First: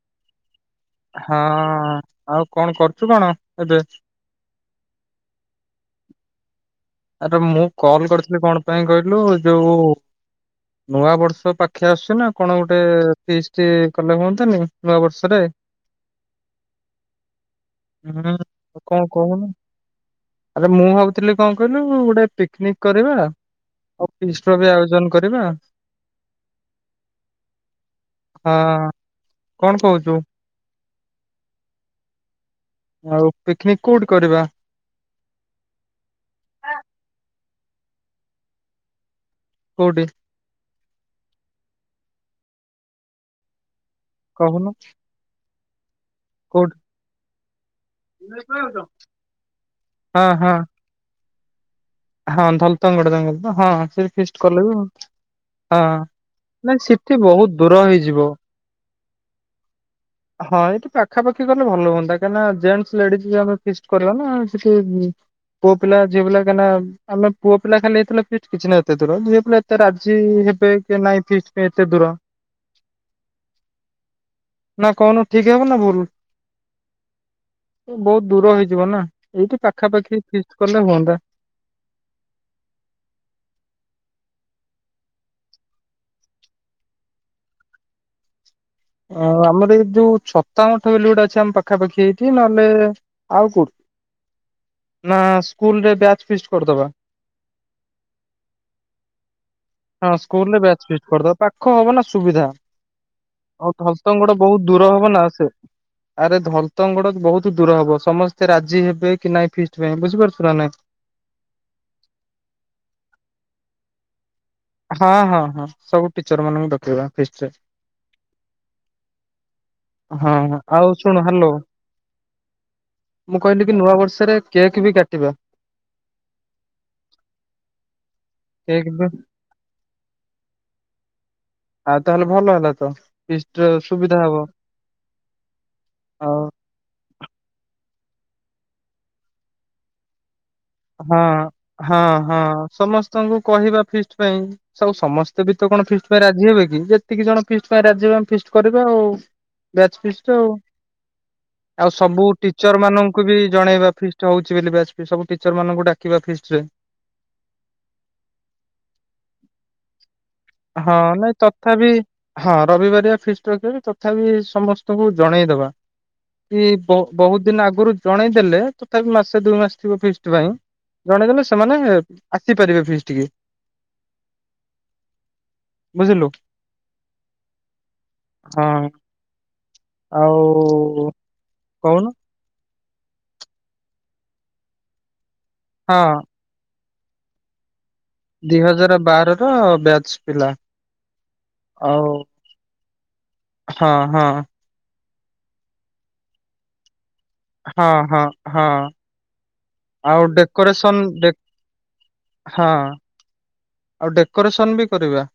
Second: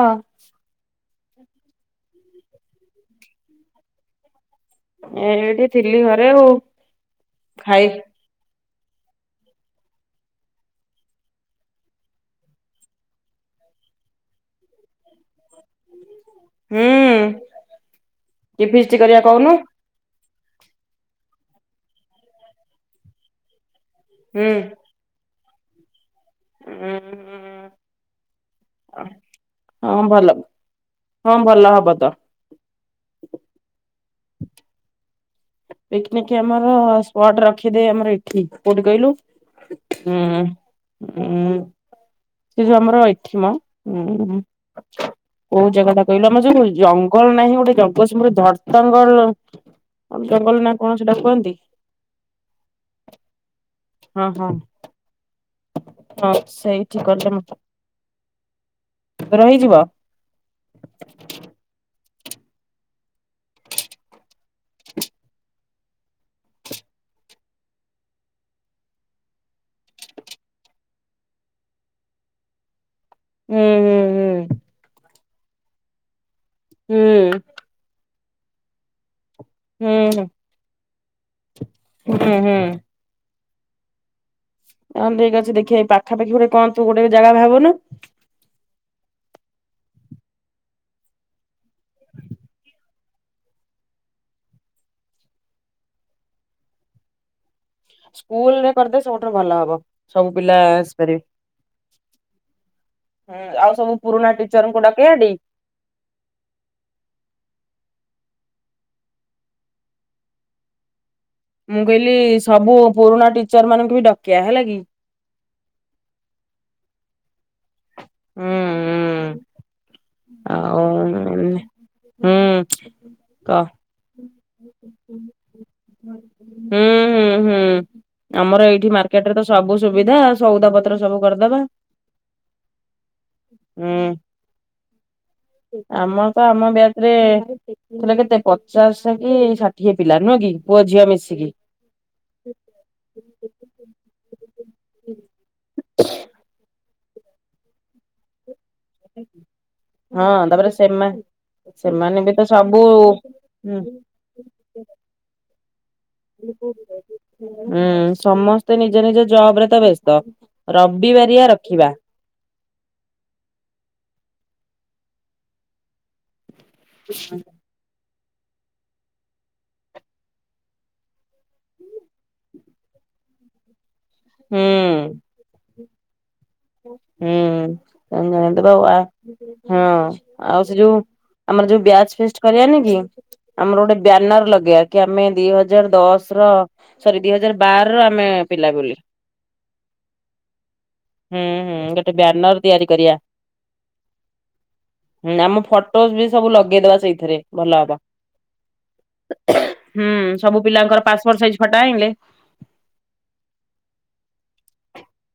ହଁ। ହଁ ଆଉ କଣ କରୁଚୁ କଣ ଏବେ? ଏ ଏଇଠି ଥିଲି ଘରେ ଆଉ। ଆରେ ମୁଁ ଖାଇ କଲ କରିଥିଲି କଣ ପାଇଁ କହିଲୁ ଯୋଉ ନୂଆ ବର୍ଷ ପାଖେ ଆସୁଛି ନା କଣ ଗୋଟେ ଫିଷ୍ଟ୍ କଲେ ହୁଅନ୍ତାନି ନୂଆ ବର୍ଷରେ? ହୁଁ ହୁଁ କି ହୁଁ ଫିଷ୍ଟି କଣ କରିବା କହୁନୁ? ଆରେ ମୁଁ ଭାବୁଥିଲି କଣ କହିଲୁ ଗୋଟେ ପିକନିକ୍ କରିବା। ଆଉ ପିଷ୍ଟ୍ ହୁଁ ର ବି ଆୟୋଜନ କରିବା। ହୁଁ ଉଁ। ହଁ କଣ ହଁ କହୁଛୁ? ଭଲ ହଁ ଭଲ ହବ ତ। ଆଉ ପିକ୍ନିକ୍ କୋଉଠି କରିବା? ପିକନିକ ଆମର ସ୍ପଟ ରଖିଦେ ଆମର ଏଠି କୋଉଟି କହିଲୁ କୋଉଠି ହୁଁ ଉଁ ସେ ଯୋଉ ଆମର ଏଠିମ ଉଁ ହୁ କହୁନୁ କୋଉ ଜାଗାଟା କହିଲ ଆମର ଯୋଉ କୋଉଠି? ଜଙ୍ଗଲ ନାହିଁ ଗୋଟେ ଜ [unintelligible] ଧରତଙ୍ଗଲ ହଁ ହଁ ଜଙ୍ଗଲ ନା କଣ ସେଇଟା କୁହନ୍ତି? ହଁ ଧଲ ତଙ୍ଗଡଙ୍ଗ ହଁ ସେଇ ଫିଷ୍ଟ କଲେ ବି ହଁ ହଁ ନାଇଁ ସେଇଠି ସେଠି ବୋହୁତ ଦୂର ହେଇଯିବ। ର ହେଇଯିବ। ହଁ ଏଠି ପାଖାପାଖି କଲେ ଭଲ ହୁଅନ୍ତା କାହିଁକିନା ଜେଣ୍ଟସ୍ ଲେଡିଜ୍ ଆମେ ଫିଷ୍ଟ କରିବା ନା ସେଠି ପୁଅ ପିଲା ଝିଅ ପିଲା କାଇଁନା ଆମେ ପୁଅ ପିଲା ଖାଲି ହେଇଥିଲା ଫିଷ୍ଟ କିଛି ନାହିଁ ଏତେ ଦୂର ଝିଅ ପିଲା ଏତେ ରାଜି ହେବେ କି ନାଇଁ ଫିଷ୍ଟ ପାଇଁ ଏତେ ଦୂର। ହୁଁ ନା କହୁନୁ ଠିକ୍ ହେବ ନା ଭୁଲ? ହୁଁ। ବହୁତ ଦୂର ହେଇଯିବ ନା ଏଇଠି ହୁଁ ପାଖାପାଖି ହୁଁ ଫିକ୍ସ୍ କଲେ ହୁଅନ୍ତା। ହୁଁ ହୁଁ। ହଁ ଠିକ ଅଛି ଦେଖିଆ ଏଇ ପାଖାପାଖି ଗୋଟେ କଣତୁ ଗୋଟେ ଜାଗା ବାହା କନୁ। ଆମର ଏଇ ଯୋଉ ଛତା ମଠ ବୋଲି ଅଛି ଆମ ପାଖାପାଖି ଏଇଠି ନହେଲେ ଆଉ କୋ ନା ସ୍କୁଲ୍ ରେ ବ୍ୟାଚ୍ ଫିଷ୍ଟ୍ କରିଦବା? ସ୍କୁଲ ରେ କରିଦେ ସବୁଠାରୁ ଭଲ ହବ। ହଁ ସବୁ ପିଲା ସ୍କୁଲରେ ବ୍ୟାଚ୍ ଫିସ୍ ଆସିପାରିବେ କରିଦବା ପାଖ ହବ ନା ସୁବିଧା। ହୁଁ ଆଉ ଆଉ ସବୁ ଧସଙ୍ଗ ପୁରୁଣା ଟା ବୋହୁ ଟିଚରଙ୍କୁ ଦୂର ଡକେଇବା ହବ ନା ଟି। ସେ ଆରେ ଧରତଙ୍ଗଡ଼ ବୋହୁତ ଦୂର ହବ ସମସ୍ତେ ରାଜି ହେବେ କି ନାଇଁ ଫିଷ୍ଟ ପାଇଁ ବୁଝିପାରୁଛୁ ନା ନାଇଁ? ମୁଁ କହିଲି ସବୁ ପୁରୁଣା ଟିଚର ମାନଙ୍କୁ ବି ଡ଼କିଆ ହେଲା କି? ହଁ ହଁ ହଁ ସବୁ ଟିଚର ମାନଙ୍କୁ ଡ଼କେଇବା ଫିଷ୍ଟ ରେ। ଉଁ ଉଁ। ହଁ ଆଉ ଶୁଣୁ ହ୍ୟାଲୋ। ହୁଁ ମୁଁ କ କହିଲି କି ନୂଆ ବର୍ଷରେ କେକ୍ ବି କାଟିବା। ହୁଁ ହୁଁ ହୁଁ ଆମର କେକ୍ ଏଇଠି ବି ମାର୍କେଟ ରେ ତ ସ ସବୁ ସୁବିଧା ସଉଦା ପତ୍ର ସବୁ କରିଦବା। ଆଉ ତାହେଲେ ଭଲ ହେଲାତ ଫିଷ୍ଟ୍ ରେ ହୁଁ ସୁବିଧା ହବ ଆମର ତ ଆଉ। ଆମ ବ୍ୟାଚ୍ ରେ ଥିଲେ କେତେ ପଚାଶେ କି ଷାଠିଏ ପିଲା ନୁହେଁ କି? ପୁଅ ଝିଅ ହଁ ମିଶିକି। ହଁ ହଁ ସମସ୍ତଙ୍କୁ କହିବା ଫିଷ୍ଟ୍ ପାଇଁ। ସ ସମସ୍ତେ ବି ତ କଣ ଫିଷ୍ଟ୍ ପାଇଁ ରାଜି ହେବେ କି ଯେତିକି ଜଣ ଫିଷ୍ଟ୍ ପାଇଁ ରାଜି ହେବେ ଆମେ ଫିସ୍ କରିବା ଆଉ ବ୍ୟାଚ୍ ହଁ ଫିଷ୍ଟ୍ ଆଉ। ତାପରେ ସେମା ଆଉ ସେମାନେ ସବୁ ବି ତ ସବୁ ଟିଚର ମାନଙ୍କୁ ବି ହୁଁ ଜଣେଇବା ଫିଷ୍ଟ ହଉଛି ବୋଲିବ୍ୟାଚ ଫିଷ୍ଟ ସବୁ ଟିଚର ମାନଙ୍କୁ ଡାକ ବ [inaudible] ହୁଁ ସମସ୍ତେ ନିଜ ନିଜ ଜବରେ ତ ବ୍ୟସ୍ତ ହଁ ନାଇଁ ରବିବାରିଆ ତଥାପି ରଖିବା। ହଁ ରବିବାରିଆ ଫିଷ୍ଟ ରଖିବା ବି ତଥାପି ସମସ୍ତଙ୍କୁ ଜଣେଇଦବା କି ବହୁତ ଦିନ ଆଗରୁ ଜଣେଇ ଦେଲେ ତଥାପି ମାସେ ଦୁଇ ମାସ ଥିବ ଫିସ ଷ୍ଟ ପାଇଁ ଜଣେଇ ଦେଲେ ସେମାନେ ଆସିପାରିବେ ଫିଷ୍ଟକି। ହଁ ବୁଝିଲୁ? ହୁଁ ତଣ ହଁ ତ ବାଉ ଆ [inaudible] ହଁ ଆଉ ସେ ଯୋଉ ଆମର ଯୋଉ କହୁନୁ ବ୍ୟାଚ ଫିଷ୍ଟ। କରିବାନି କି ଆମର ଗୋଟେ ବ୍ୟାନର ଲଗେଇବା କି ଆମେ ଦି ହଜାର ହଁ। ଦଶର ସରି ଦିଇ ହଜାର ବାର ର ଆମେ ପିଲା ବୋଲି। ହଁ ବ୍ୟାଚ ପିଲା। ହୁଁ ହଁ ଆଉ ଗୋଟେ ବ୍ୟାନର ତିଆରି କରିବା। ହଁ ହଁ। ହୁଁ ଆମ ଫଟୋ ବି ସବୁ ଲଗେଇଦବା ସେଇଥିରେ। ଭଲ ହଁ ହବ ହଁ ହଁ ହୁଁ ଆଉ ସବୁ ପିଲାଙ୍କର ଡେକୋରେସନ ପାସପୋଟ ସାଇଜ ଫଟ ଆଇଲେ ହଁ ଆଉ ଡେକୋରେସନ ବି କରିବା।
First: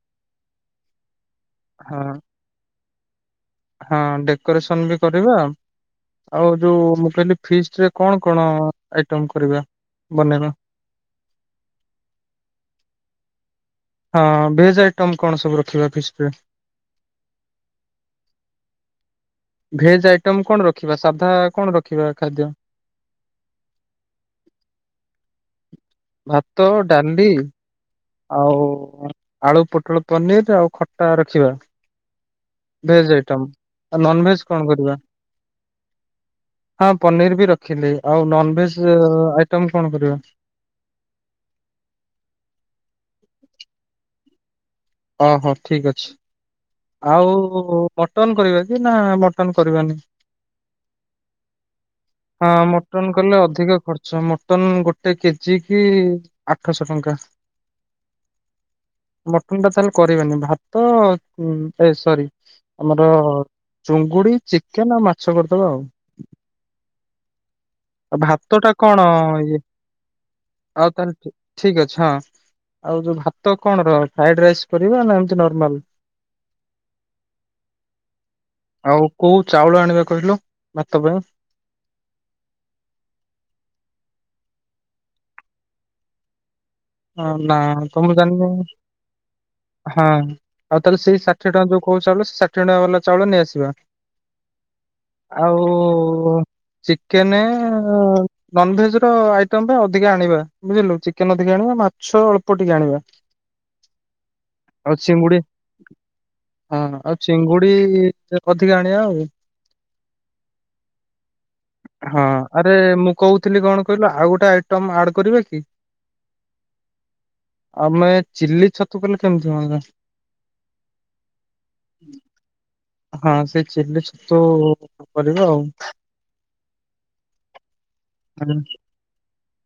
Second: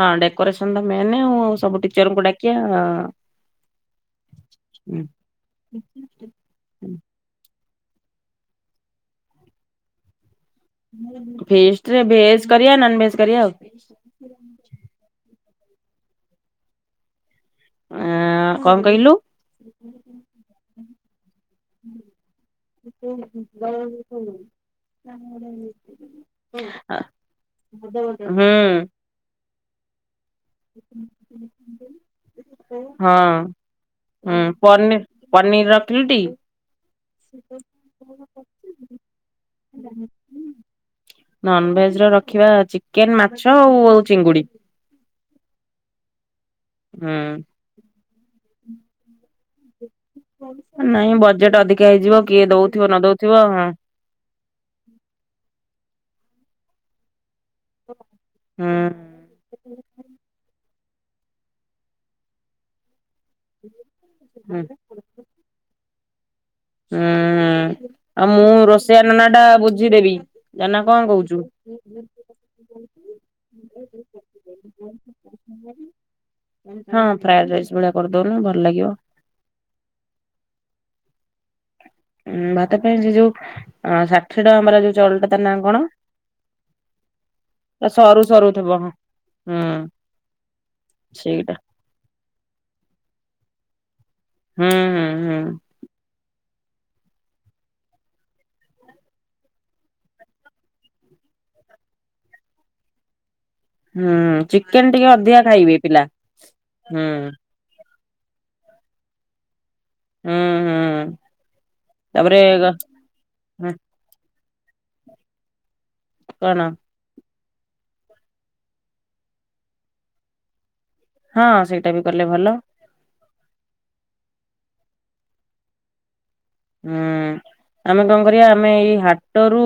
ହଁ ଡେକୋରେସନ ଟା ମେନ ଆଉ ସବୁ ହଁ ଟିଚରଙ୍କୁ ଡାକିବା। ହଁ ଡେକୋରେସନ ବି କରିବା। ଆଉ ଯୋଉ ମୁଁ କହିଲି ଫିଷ୍ଟରେ କଣ କଣ ଆଇଟମ କରିବା ବନେଇବା। ଫିଷ୍ଟ ରେ ଭେଜ କରିବା ନନ ଭେଜ କରିବା ଆଉ। ହଁ ଭେଜ ଆଇଟମ କଣ ସବୁ ରଖିବା ଫିଷ୍ଟରେ? ଆ କଣ କହିଲୁ? ଭେଜ ଆଇଟମ କଣ ରଖିବା ସାଧା କଣ ରଖିବା ଖାଦ୍ୟ। [inaudible] ଭାତ ଡାଲି ବ [inaudible] ଆଉ ଆଳୁ ପୋଟଳ ପନିର ଆଉ ଖଟା ରଖିବା ଭେଜ ଆଇଟମ୍। ହଁ ହୁଁ ପନିର ପନିର ରଖିଲୁଟି? ହଁ ପନିର ବି ରଖିଲି ଆଉ ନନଭେଜ ଆଇଟମ କଣ କରିବା? ନନଭେଜ ର ରଖିବା ଚିକେନ ମାଛ ଆଉ ଚିଙ୍ଗୁଡି। ଓହୋ ଠିକ ଅଛି ହୁଁ। ଆଉ ମଟନ କରିବା କି ନା ମଟନ କରିବାନି? ନାଇଁ ବଜେଟ ଅଧିକା ହେଇଯିବ କିଏ ଦଉଥିବ ନ ଦଉଥିବ ହଁ। ଶୋ ମଟନ ଗୋଟେ କେଜିକି ଆଠଶହ ଟଙ୍କା। ହୁଁ। ମଟନ ଟା ତାହେଲେ କରିବାନି ଭାତ ଏ ସରି ଆମର ଚୁଙ୍ଗୁଡି ଚିକେନ ଆଉ ହୁଁ। ମାଛ କରିଦବା ଆଉ। ହୁଁ ହୁଁ। ଆଉ ମୁଁ ଭାତ ଟା କଣ ରୋଷେଇଆ ନନାଟା ଇଏ ବୁଝିଦେବି ଜା ନାଁ ଆଉ କଣ ତାହେଲେ ଠିକ କହୁଚୁ? ଠିକ ଅଛି ହଁ ଆଉ ଯୋଉ ଭାତ କଣ ର ଫାଏ ହଁ ଫ୍ରାଏଡ ରାଇସ୍ ଭଳିଆ କରିଦଉନୁ ଭଲ ଲାଗିବ। ଆଉ କୋଉ ଚାଉଳ ଆଣିବା କହିଲୁ ଭାତ ପାଇଁ। ଉଁ ଭାତ ପାଇଁ ସେ ଯୋଉ ଷାଠିଏ ଟଙ୍କା ଵାଲା ଯୋଉ ଚାଉଳଟା ତା ନାଁ କଣ? ହଁ ନା ତମେ ସରୁ ଜାଣିନ ସରୁ ହଁ। ଥିବ ହୁଁ ଆଉ ତାହେଲେ ସେଇ ଷାଠିଏ ସେଇଟା ଟଙ୍କା ଯଉ କହୁଚ ଚାଉଳ ସେଇ ଷାଠିଏ ଟଙ୍କା ବାଲା ଚାଉଳ ନେଇଆସିବା। ହୁଁ ହୁଁ ହୁଁ। ଆଉ ଚିକେନେ ନନଭେଜ୍ ର ଆଇଟମ୍ ପାଇଁ ଅଧିକା ଆଣିବା। ବୁଝିଲୁ ଚିକେନ ଅଧିକା ଆଣିବା। ମାଛ ଅଳ୍ପ ଟିକେ ଆଣିବା। ହୁଁ ଚିକେନ୍ ଆଉ ଟିକେ ଚିଙ୍ଗୁଡି ଅଧିକା ଖାଇବେ ପିଲା। ହୁଁ। ପି ଅଧିକା ଆଣିବା ଆଉ। ହୁଁ ହୁଁ। ହଁ ତାପରେ ଆରେ ମୁଁ କହୁଥିଲି କଣ କହିଲୁ ଆଉ ଗୋଟେ ଆଇଟମ୍ ଆଡ କରିବା କି? କଣ? ଆମେ ଚିଲି ଛତୁ କଲେ କେମିତି ହୁଅନ୍ତା? ହଁ ସେଇଟା ବି କଲେ ଭଲ। ହଁ ସେଇ ଚିଲି ଛତୁ କରିବା ଆଉ। ଉଁ, ଆମେ କଣ କରିବା ହୁଁ, ଆମେ ଏଇ ହାଟ ରୁ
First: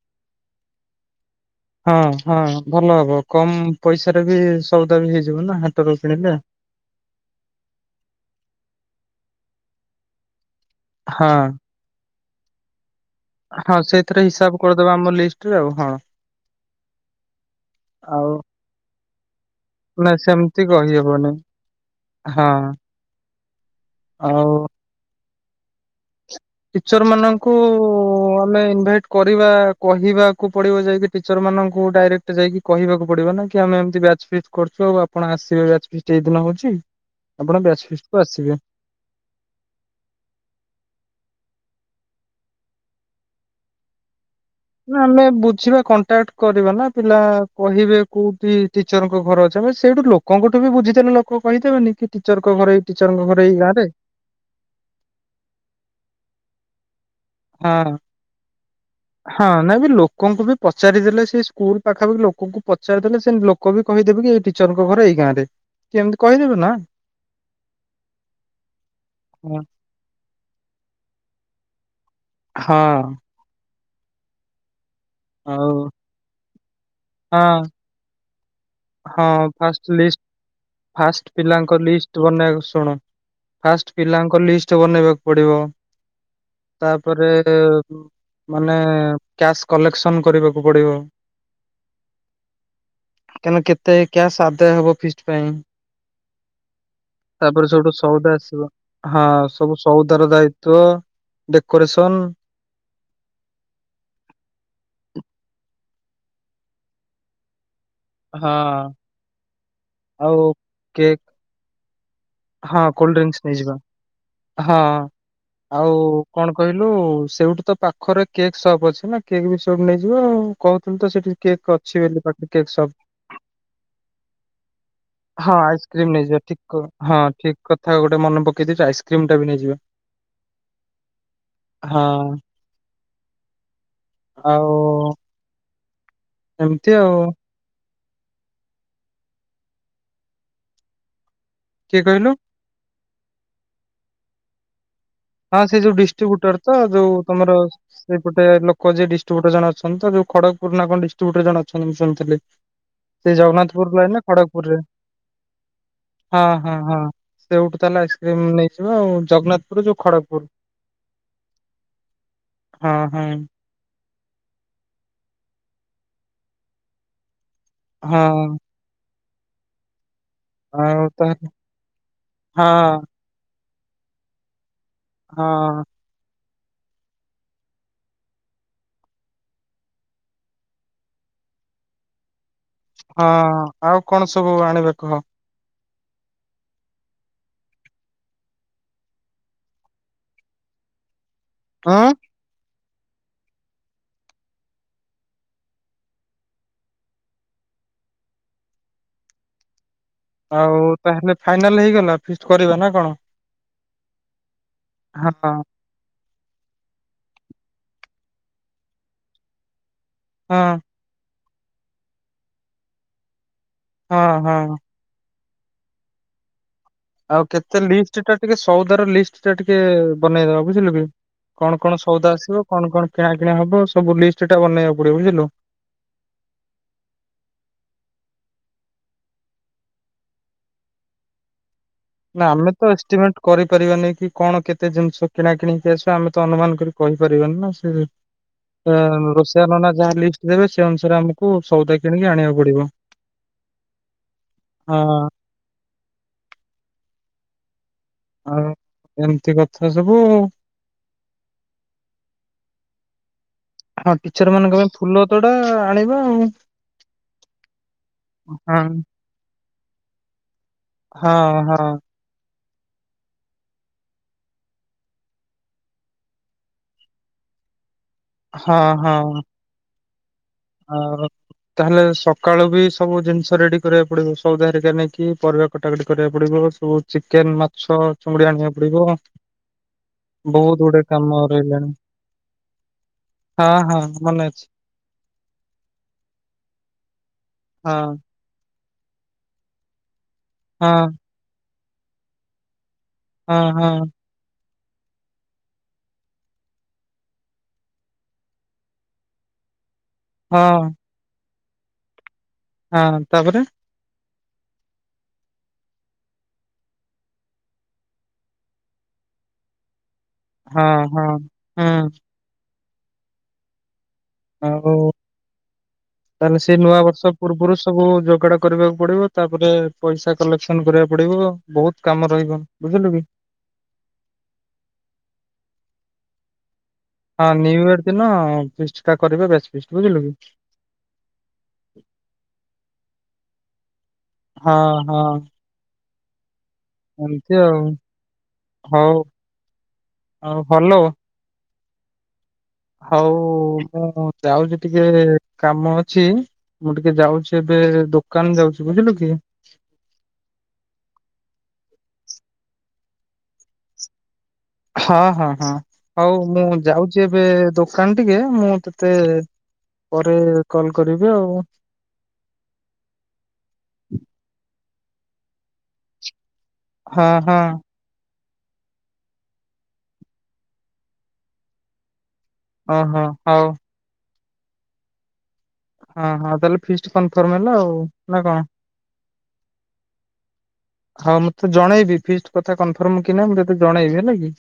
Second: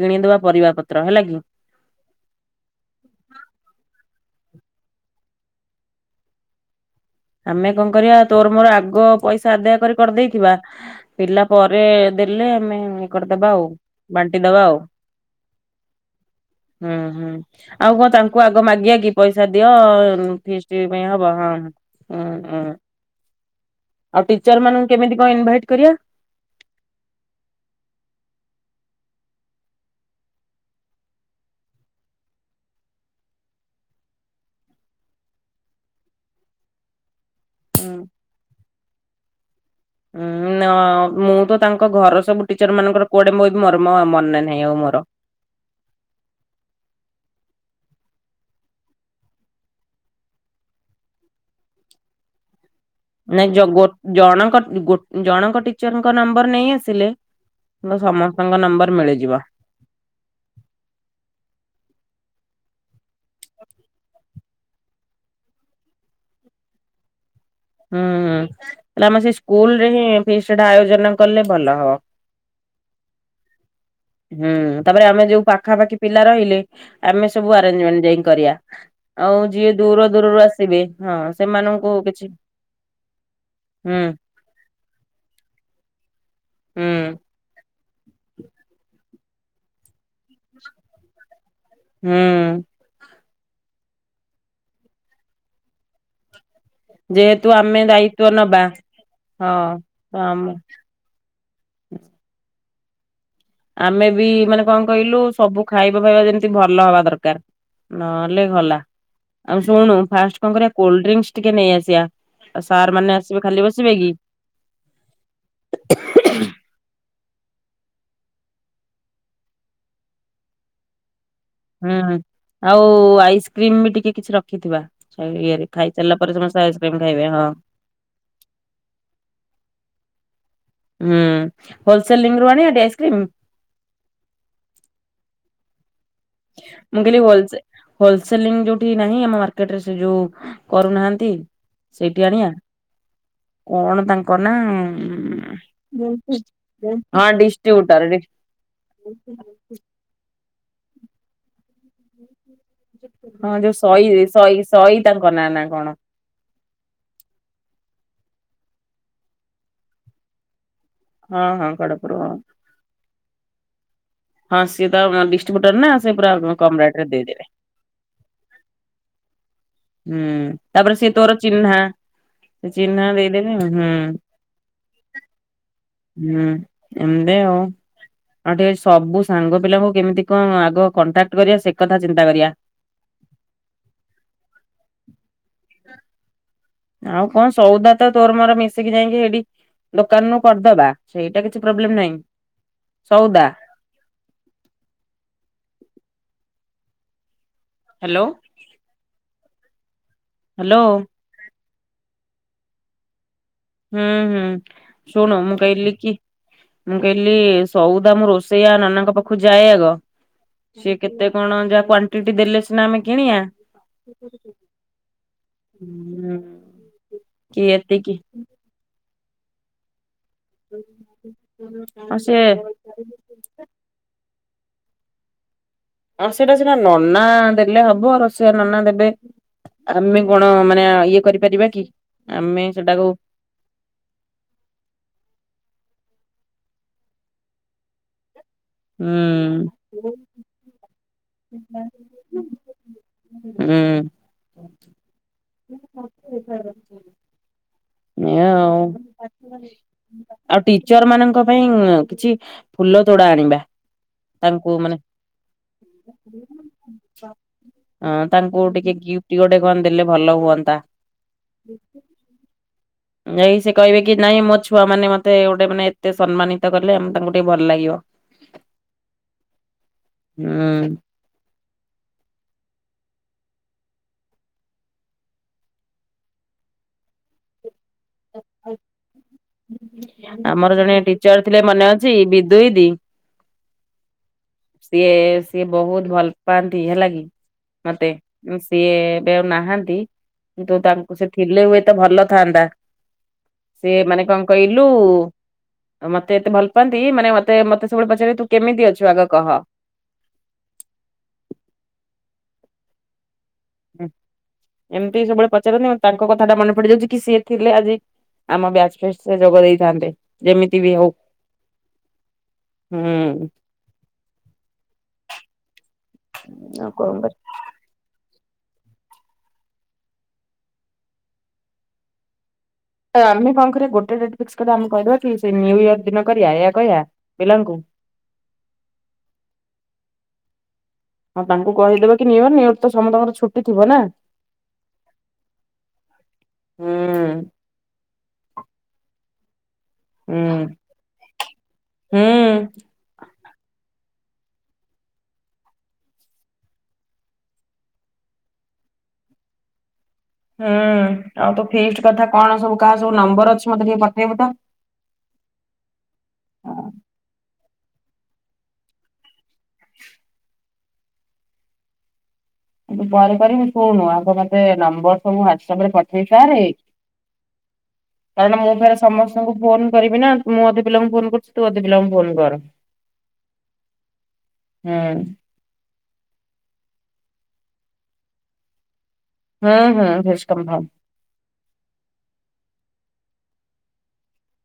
କିଣିଦବା ପରିବା ପତ୍ର ହେଲା କି। ହଁ ହଁ ଭଲ ହବ। କମ୍ ପଇସାରେ ବି ସଉଦା ବି ହେଇଯିବ ନା ହାଟରୁ କିଣିଲେ। ଆମେ କଣ କରିବା ତୋର ମୋର ଆଗ ପଇସା ଆଦାୟ କରି କରିଦେଇଥିବା। ହଁ ପିଲା ପରେ ଦେଲେ ଆମେ କରିଦବା ଆଉ ହଁ ସେଇଥିରେ ହିସାବ ବାଣ୍ଟିଦବା ଆଉ କରିଦବା ଆମ ଲିଷ୍ଟରେ ଆଉ ହଁ। ହୁଁ ହୁଁ। ଆଉ କଣ ତାଙ୍କୁ ଆ ଗ ମାଗିବା କି ପଇସା ଦିଅ ନା ସେମିତି ଫିଷ୍ଟ ପାଇଁ କହିହବନି ହବ ହଁ। ହୁଁ ହୁଁ ହଁ। ଆଉ ଟିଚର୍ ମାନଙ୍କୁ କେମିତି କଣ ଇନଭାଇଟ୍ କରିବା? ଟିଚର୍ ମାନଙ୍କୁ ଆମେ ଇନଭାଇଟ୍ କରିବା କହିବାକୁ ପଡିବ ଯାଇକି। ଟିଚର୍ ମାନଙ୍କୁ ଡାଇରେକ୍ଟ ଯାଇକି କହିବାକୁ ପଡିବ ନା କି ଆମେ ଏମିତି ବ୍ୟାଚ୍ ଫିଷ୍ଟ କରୁଚୁ ଆଉ ଆପଣ ଆସିବେ ବ୍ୟାଚ୍ ଫି ସେଇ ଦିନ ହଉଚି ଆପଣ ବ୍ୟାଚ୍ ଫିଷ୍ଟ କୁ ଆସିବେ। ଉଁ ନା। ମୁଁ ତ ତାଙ୍କ ଘର ସବୁ ଟିଚର୍ ମାନଙ୍କର କୁଆଡେ ମୁଁ ମୋର ମନେ ନା ନା ଆମେ ବୁଝିବା କଣ୍ଟାକ୍ଟ କରିବା ନା ପିଲା କହିବେ କୋଉଠି ଟିଚରଙ୍କ ଘର ଅଛି। ଆମେ ସେଇଠୁ ଲୋକଙ୍କଠୁ ବି ବୁଝିଦେଲେ ଲୋ ଲୋକ କହିଦେବନି କି ଟିଚରଙ୍କ ଘର ଏଇ ଟିଚରଙ୍କ ଘର ନାଇଁ ଏଇ ଜ ଗାଁ ଗୋ ରେ ଜଣଙ୍କ ଗୋ ଜଣଙ୍କ ଟିଚରଙ୍କ ନମ୍ବର ନେଇ ଆସିଲେ ସମସ୍ତଙ୍କ ନମ୍ବର ମିଳିଯିବ। ନା ବି ଲୋକଙ୍କୁ ବି ପଚାରିଦେଲେ ସେ ସ୍କୁଲ ପାଖାପାଖି ଲୋକଙ୍କୁ ପଚାରିଦେଲେ ସେ ଲୋକ ବି କହିଦେବେ କି ଏଇ ଟି ଟିଚରଙ୍କ ଘର ଏଇ ଗାଁରେ। କି ଏମିତି କହିଦେବେ ନା। ହୁଁ। ନା ଆମ ସେଇ ହଁ ସ୍କୁଲ ରେ ହିଁ ଫିଷ୍ଟ ଟା ଆୟୋଜନ କଲେ ଭଲ ହବ। ହଁ। ହୁଁ। ତାପରେ ଆମେ ଯୋଉ ଆଉ ପାଖାପାଖି ପିଲା ରହିଲେ ଆମେ ସବୁ ହଁ ଆରେଞ୍ଜମେଣ୍ଟ ଯାଇଁକି କରିବା। ଆଉ ହଁ ଯିଏ ଫାଷ୍ଟ ଦୂର ଲିଷ୍ଟ ଦୂରରୁ ଆସିବେ, ହଁ ଫାଷ୍ଟ ପିଲାଙ୍କ ସେମାନଙ୍କୁ ଲିଷ୍ଟ କିଛି ବନେଇବାକୁ ଶୁଣ ଫାଷ୍ଟ ହୁଁ ପିଲାଙ୍କ ଲିଷ୍ଟ ବନେଇବାକୁ ପଡିବ। ହୁଁ ତାପରେ ଏ ମାନେ କ୍ୟାସ୍ କଲେକ୍ସନ କରିବାକୁ ପଡିବ। ହୁଁ। କି ଆମେ କେତେ କ୍ୟାସ୍ ଆଦାୟ ହବ ଫିଷ୍ଟ ପାଇଁ। ଯେହେତୁ ତାପରେ ଆମେ ସେଇଠୁ ଦାୟିତ୍ଵ ସଉଦା ନବା ଆସିବ। ହଁ ସବୁ ତ ସଉଦା ର ଆମ ଦାୟିତ୍ୱ ଡେକୋରେସନ୍ ଆମେ ବି ମାନେ କଣ କହିଲୁ ସବୁ ଖାଇବା ଫାଇବା ଯେମିତି ଭଲ ହବା ଦରକାର। ନହେଲେ ହଁ ଗଲା। ଆମେ ଶୁଣୁ ଫାଷ୍ଟ ଆଉ କଣ କରିବା କୋଲ୍ଡ କେକ୍ ଡ୍ରିଙ୍କସ୍ ଟିକେ ନେଇଆସିବା। ହଁ କୋଲଡଡ୍ରିଙ୍କସ୍ ନେଇଯିବା ହଁ ଆଉ କଣ କହିଲୁ ସେଇଠୁ ତ ପାଖରେ କେକ୍ ସପ୍ ଅଛି ନା କେକ୍ ବି ସେଇଠୁ ନେଇଯିବା ଆଉ କହୁଥିଲୁ ତ ସେଠି କେକ୍ ହୁଁ ଅଛି ବୋଲି ପାଖରେ କେକ୍ ଆଉ ସପ୍ ଆଇସ୍କ୍ରିମ ବି ଟିକେ କିଛି ରଖିଥିବା ହଁ ଇଏରେ ଖାଇ ଆଇସ୍କ୍ରିମ୍ ଚାଲିଲା ପରେ ନେଇଯିବା ଠିକ ସମସ୍ତେ କ- ଆଇସିକ୍ରିମ। ହଁ ଠିକ କଥା ଗୋଟେ ମନେ ପକେଇ ଦେଇଛୁ ଆଇସ୍କ୍ରିମ ଟା ବି ନେଇଯିବା। ହୁଁ ହୋଲସେଲ ହଁ ଲିଙ୍କ ରୁ ଆଣିବା ଟି ଆଇସ୍କ୍ରିମ୍। ଆଉ ଏମିତି ମୁଁ ଆଉ କହିଲି ଭଲସେ ହୋଲସେଲ ଲିଙ୍କ ଯୋଉଠି ନାହିଁ ଆମ ମାର୍କେଟ ରେ ସେ ଯୋଉ କରୁନାହାନ୍ତି। କିଏ ସେଇଠି କହିଲୁ ଆଣିବା କଣ ତାଙ୍କ ନା ହଁ ସେ ଯୋଉ ଡିଷ୍ଟ୍ରିବ୍ୟୁଟର ତ ଯୋଉ ତମର ଡିଷ୍ଟ୍ରିବ୍ୟୁଟର ସେଇପଟେ ଲୋକ ଯିଏ ଡିଷ୍ଟ୍ରିବ୍ୟୁଟର ଜଣେ ଅଛନ୍ତି ତ ଯୋଉ ଖଡକପୁର ନା କଣ ଡିଷ୍ଟ୍ରିବ୍ୟୁଟର ଜଣ ଅଛନ୍ତି ମୁଁ ଶୁଣିଥିଲି। ସେଇ ହଁ ଯୋଉ ଜଗନ୍ନାଥପୁର ଲାଇନ୍ ନା ସଇ ସଇ ଖଡଗପୁରରେ ସଇ ତାଙ୍କ ନାଁ ନା କଣ। ହଁ ହଁ ହଁ ସେଇଠୁ ତାହେଲେ ଆଇସ୍କ୍ରିମ ନେଇଯିବ ଆଉ। ଜଗନ୍ନାଥପୁର ଯୋଉ ଖଡଗପୁର ହଁ ହଁ ଗଡପଡ଼ ହୁ ହଁ ହଁ। ହଁ ସିଏ ତ ଆ ଡିଷ୍ଟ୍ରିବ୍ୟୁଟର ନା ସେ ପୁରା କମ୍ ରେଟରେ ଦେଇଦେବେ। ହଁ। ହୁଁ ତାପରେ ଆଉ ସେ ତୋର ତାହେଲେ ଚିହ୍ନା। ହଁ ଚିହ୍ନା ବି [unintelligible] ହୁଁ। ହଁ। ହୁଁ ଏମ ଦେ ଆଉ। ହଁ ଟିକେ ସବୁ ସାଙ୍ଗ ପିଲାଙ୍କୁ କେମିତି କଣ ଆଗ କଣ୍ଟାକ୍ଟ କରିବା ସେ କଥା ଚିନ୍ତା କରିବା। ହଁ ଆଉ କଣ ସବୁ ଆଣିବା କହ। [unintelligible] ଆଉ କଣ ସଉଦା ତ ତୋର ମୋର ମିଶିକି ଯାଇଁକି ହେଡି ଦୋକାନରୁ କରିଦବା। ସେଇଟା କିଛି ପ୍ରୋବ୍ଲେମ ହଁ ନାହିଁ ସଉଦା ହ୍ୟାଲୋ। ହ୍ୟାଲୋ ଆଉ ତାହେଲେ ଫାଇନାଲ ହେଇଗଲା ଫିଷ୍ଟ୍ କରିବା ନା କଣ? ହୁଁ ହୁଁ ହଁ ଶୁଣ ମୁଁ ହଁ କହିଲି କି ମୁଁ କହିଲି ସଉଦା ମୁଁ ରୋଷେଇଆ ନନାଙ୍କ ପାଖକୁ ଯାଏ ଆଗ ହଁ। ସେ କେତେ କଣ ଯାହା କ୍ଵାଣ୍ଟଟି ଦେଲେ ସିନା ଆମେ କିଣିଆ ହଁ ହଁ ହୁଁ ଆଉ କି କେତେ ଏତିକି ଲିଷ୍ଟ ଟା ଟିକେ ସଉଦାର ଲିଷ୍ଟ ଟା ଟିକେ ବନେଇଦବା ବୁଝିଲୁ କି? କଣ କଣ ଆଉ ସଉଦା ସେ ଆସିବ କଣ କଣ? କିଣା କିିଣି ହବ ସବୁ ଲିଷ୍ଟ ଟା ବନେଇବାକୁ ପଡ଼ିବ ବୁଝିଲୁ। ଆ ସେଇଟା ସିନା ନନା ଦେଲେ ହବ। ରସିଆ ନନା ଦେବେ ଆମେ କଣ ମାନେ ଇଏ କରିପାରିବା କି? ନା ଆମେ ତ ଏଷ୍ଟିମେଟ କରିପାରିବାନି କି କଣ କେତେ ଜିନିଷ କିଣା କିଣି ଜିନିଷ ଆମେ ତ ଅନୁମାନ କରି କହିପାରିବିନି ନାଁ ସେ ତ ରୋଷେଇଆ ହୁଁ। ନନା ଯାହା ଲିଷ୍ଟ୍ ଦେବେ ସେ ଅନୁସାରେ ଆମକୁ ସଉଦା କିଣିକି ଆଣିଆକୁ ପଡ଼ିବ। ହୁଁ। ହଁ। [unintelligible] ନେଆ ଆଉ ଏମିତି କଥା ସବୁ ଆଉ ଟିଚର ମାନଙ୍କ ପାଇଁ କିଛି ଫୁଲ ତୋଡ଼ା ଆଣିବା। ହଁ ଟିଚର ତାଙ୍କୁ ମାନଙ୍କ ପାଇଁ ମାନେ ଫୁଲ ତୋଡ଼ା ଆଣିବା ଆଉ। ହଁ ତାଙ୍କୁ ଆଉ ଟିକେ ଗିଫ୍ଟ ଗୋଟେ କଣ ଦେଲେ ଭଲ ହୁଅନ୍ତା? ହଁ ହଁ। ଯାଇ ସେ କହିବେ କି ନାଇଁ ମୋ ଛୁଆ ମାନେ ମତେ ଗୋଟେ ଏତେ ସମ୍ମାନିତ କଲେ ଆମେ ତାଙ୍କୁ ଟିକେ ଭଲ ଲାଗିବ। ହଁ ହଁ ହଁ। ହୁଁ ଆଉ ତାହେଲେ ସକାଳୁ ବି ସବୁ ଜିନିଷ ରେଡ଼ି କରିବାକୁ ପଡ଼ିବ। ସଉଦା ହେରିକା ନେଇକି ପରିବା କଟା କଟି କରିବାକୁ ପଡ଼ିବ ସବୁ ଚିକେନ ମାଛ ଚୁଙ୍ଗୁଡି ଆଣିବାକୁ ପଡ଼ିବ ଆମର ଜଣେ ଟିଚର ଥିଲେ ମନେ ଅଛି ବିଦୁଇ ଦି? ହଁ ହଁ ମନେ ଅଛି। ସିଏ ସିଏ ବହୁତ ଭଲ ପାଆନ୍ତି ହେଲା କିି ହଁ ମତେ। ସିଏ ଏବେ ଆଉ ନାହାନ୍ତି। କିନ୍ତୁ ହଁ ତାଙ୍କୁ ସେ ଥିଲେ ହୁଏ ତ ଭଲ ଥାନ୍ତା ହଁ ହଁ ସିଏ ମାନେ କଂ? କଇଲୁ ମତେ ଏତେ ଭଲ ପାଆନ୍ତି ମାନେ ମତେ ମତେ ସବୁବେଳେ ପଚାରିବେ ତୁ କେମିତି ଅଛୁ ଆଗ କହ। ହଁ। ହଁ ତାପରେ। ହଁ ଏମିତି ସବୁବେଳେ ପଚାରନ୍ତି ତାଙ୍କ କଥା ଟା ମନେ ପଡିଯାଉଛି କି ସିଏ ଥିଲେ ଆଜି। ଆମ ବ୍ୟାଚ ଫିଷ୍ଟ ସେ ଯୋଗ ଦେଇଥାନ୍ତେ। ଯେମିତି ହଁ ବି ହଉ ହଁ ହୁଁ ହୁଁ। ଆଉ ତାହେଲେ ସେ ଆଉ ନୂଆ କଣ ବର୍ଷ ପୂର୍ବରୁ। ସବୁ ଯୋଗାଡ କରିବାକୁ ପଡିବ ତାପରେ ପଇସା କଲେକ୍ସନ କରିବାକୁ ପଡିବ ବହୁତ କାମ ରହିବ। ବୁଝିଲୁ ତ କି ଆମେ କଣ କରିବା ଗୋଟେ ଡେଟ୍ ଫିକ୍ସ କରିଦବା ଆମେ କହିଦବା କି ସେ ନିୟୁ ଇୟର ଦିନ କରିବା ଏହା କହିବା। ହଁ ପିଲାଙ୍କୁ ନିୟୁ ଇୟର ଦିନ ଫିଷ୍ଟ ଟା କରିବା ବ୍ୟାଚ ଫିଷ୍ଟ ବୁଝିଲୁ କି। ହଁ ତାଙ୍କୁ କହିଦେବା କି ନିଅର ନିଅର ତ ସମସ୍ତଙ୍କର ଛୁଟି ଥିବ ନା। ହଁ ହଁ। ଆ ଏମିତି ଆଉ ହଉ। ଉଁ ଆଉ ଭଲ ହୁଁ। ହଉ ମୁଁ ଯାଉଚି ଟିକେ କାମ ଅଛି। ମୁଁ ଟିକେ ଯାଉଛି ଏବେ ଦୋକାନ ଯାଉଛି ବୁଝିଲୁ କି। ହୁଁ ଆଉ ତ ଫିଷ୍ଟ କଥା କଣ ସବୁ କାହା ସବୁ ନମ୍ବର ଅଛି ମତେ ଟିକେ ପଠେଇବୁ ତ। ହଁ ହଁ ହଁ ହଉ ମୁଁ ଯାଉଛି ଏବେ ଦୋକାନ ଟିକେ ମୁଁ ତତେ ପରେ କଲ କରିବି ଆଉ। ତୁ ପରେ କରିବୁ ଶୁଣୁ ଆଗ ମତେ ନମ୍ବର ସବୁ ହ୍ୱାଟସଆପ ରେ ପଠେଇ ସାରେ ହଁ ହଁ। କାରଣ ମୁଁ ଫେରେ ସମସ୍ତଙ୍କୁ ଫୋନ କରିବି ନା ମୁଁ ଅଧେ ପିଲାଙ୍କୁ ଫୋନ କରୁଛି ତୁ ଅଧେ ପିଲାଙ୍କୁ ଫୋନ କର। ଓହୋ ହଉ। ହଁ। ହଁ ହଁ ତାହେଲେ ଫିଷ୍ଟ କନଫର୍ମ ହେଲା ଆଉ ନା କଣ। ହୁଁ ହୁଁ [unintelligible] ହଁ ମୁଁ ତତେ ଜଣେଇବି ଫିଷ୍ଟ କଥା କନଫର୍ମ କି ନାଇ ମୁଁ ତତେ ଜଣେଇବି ହେଲା କି।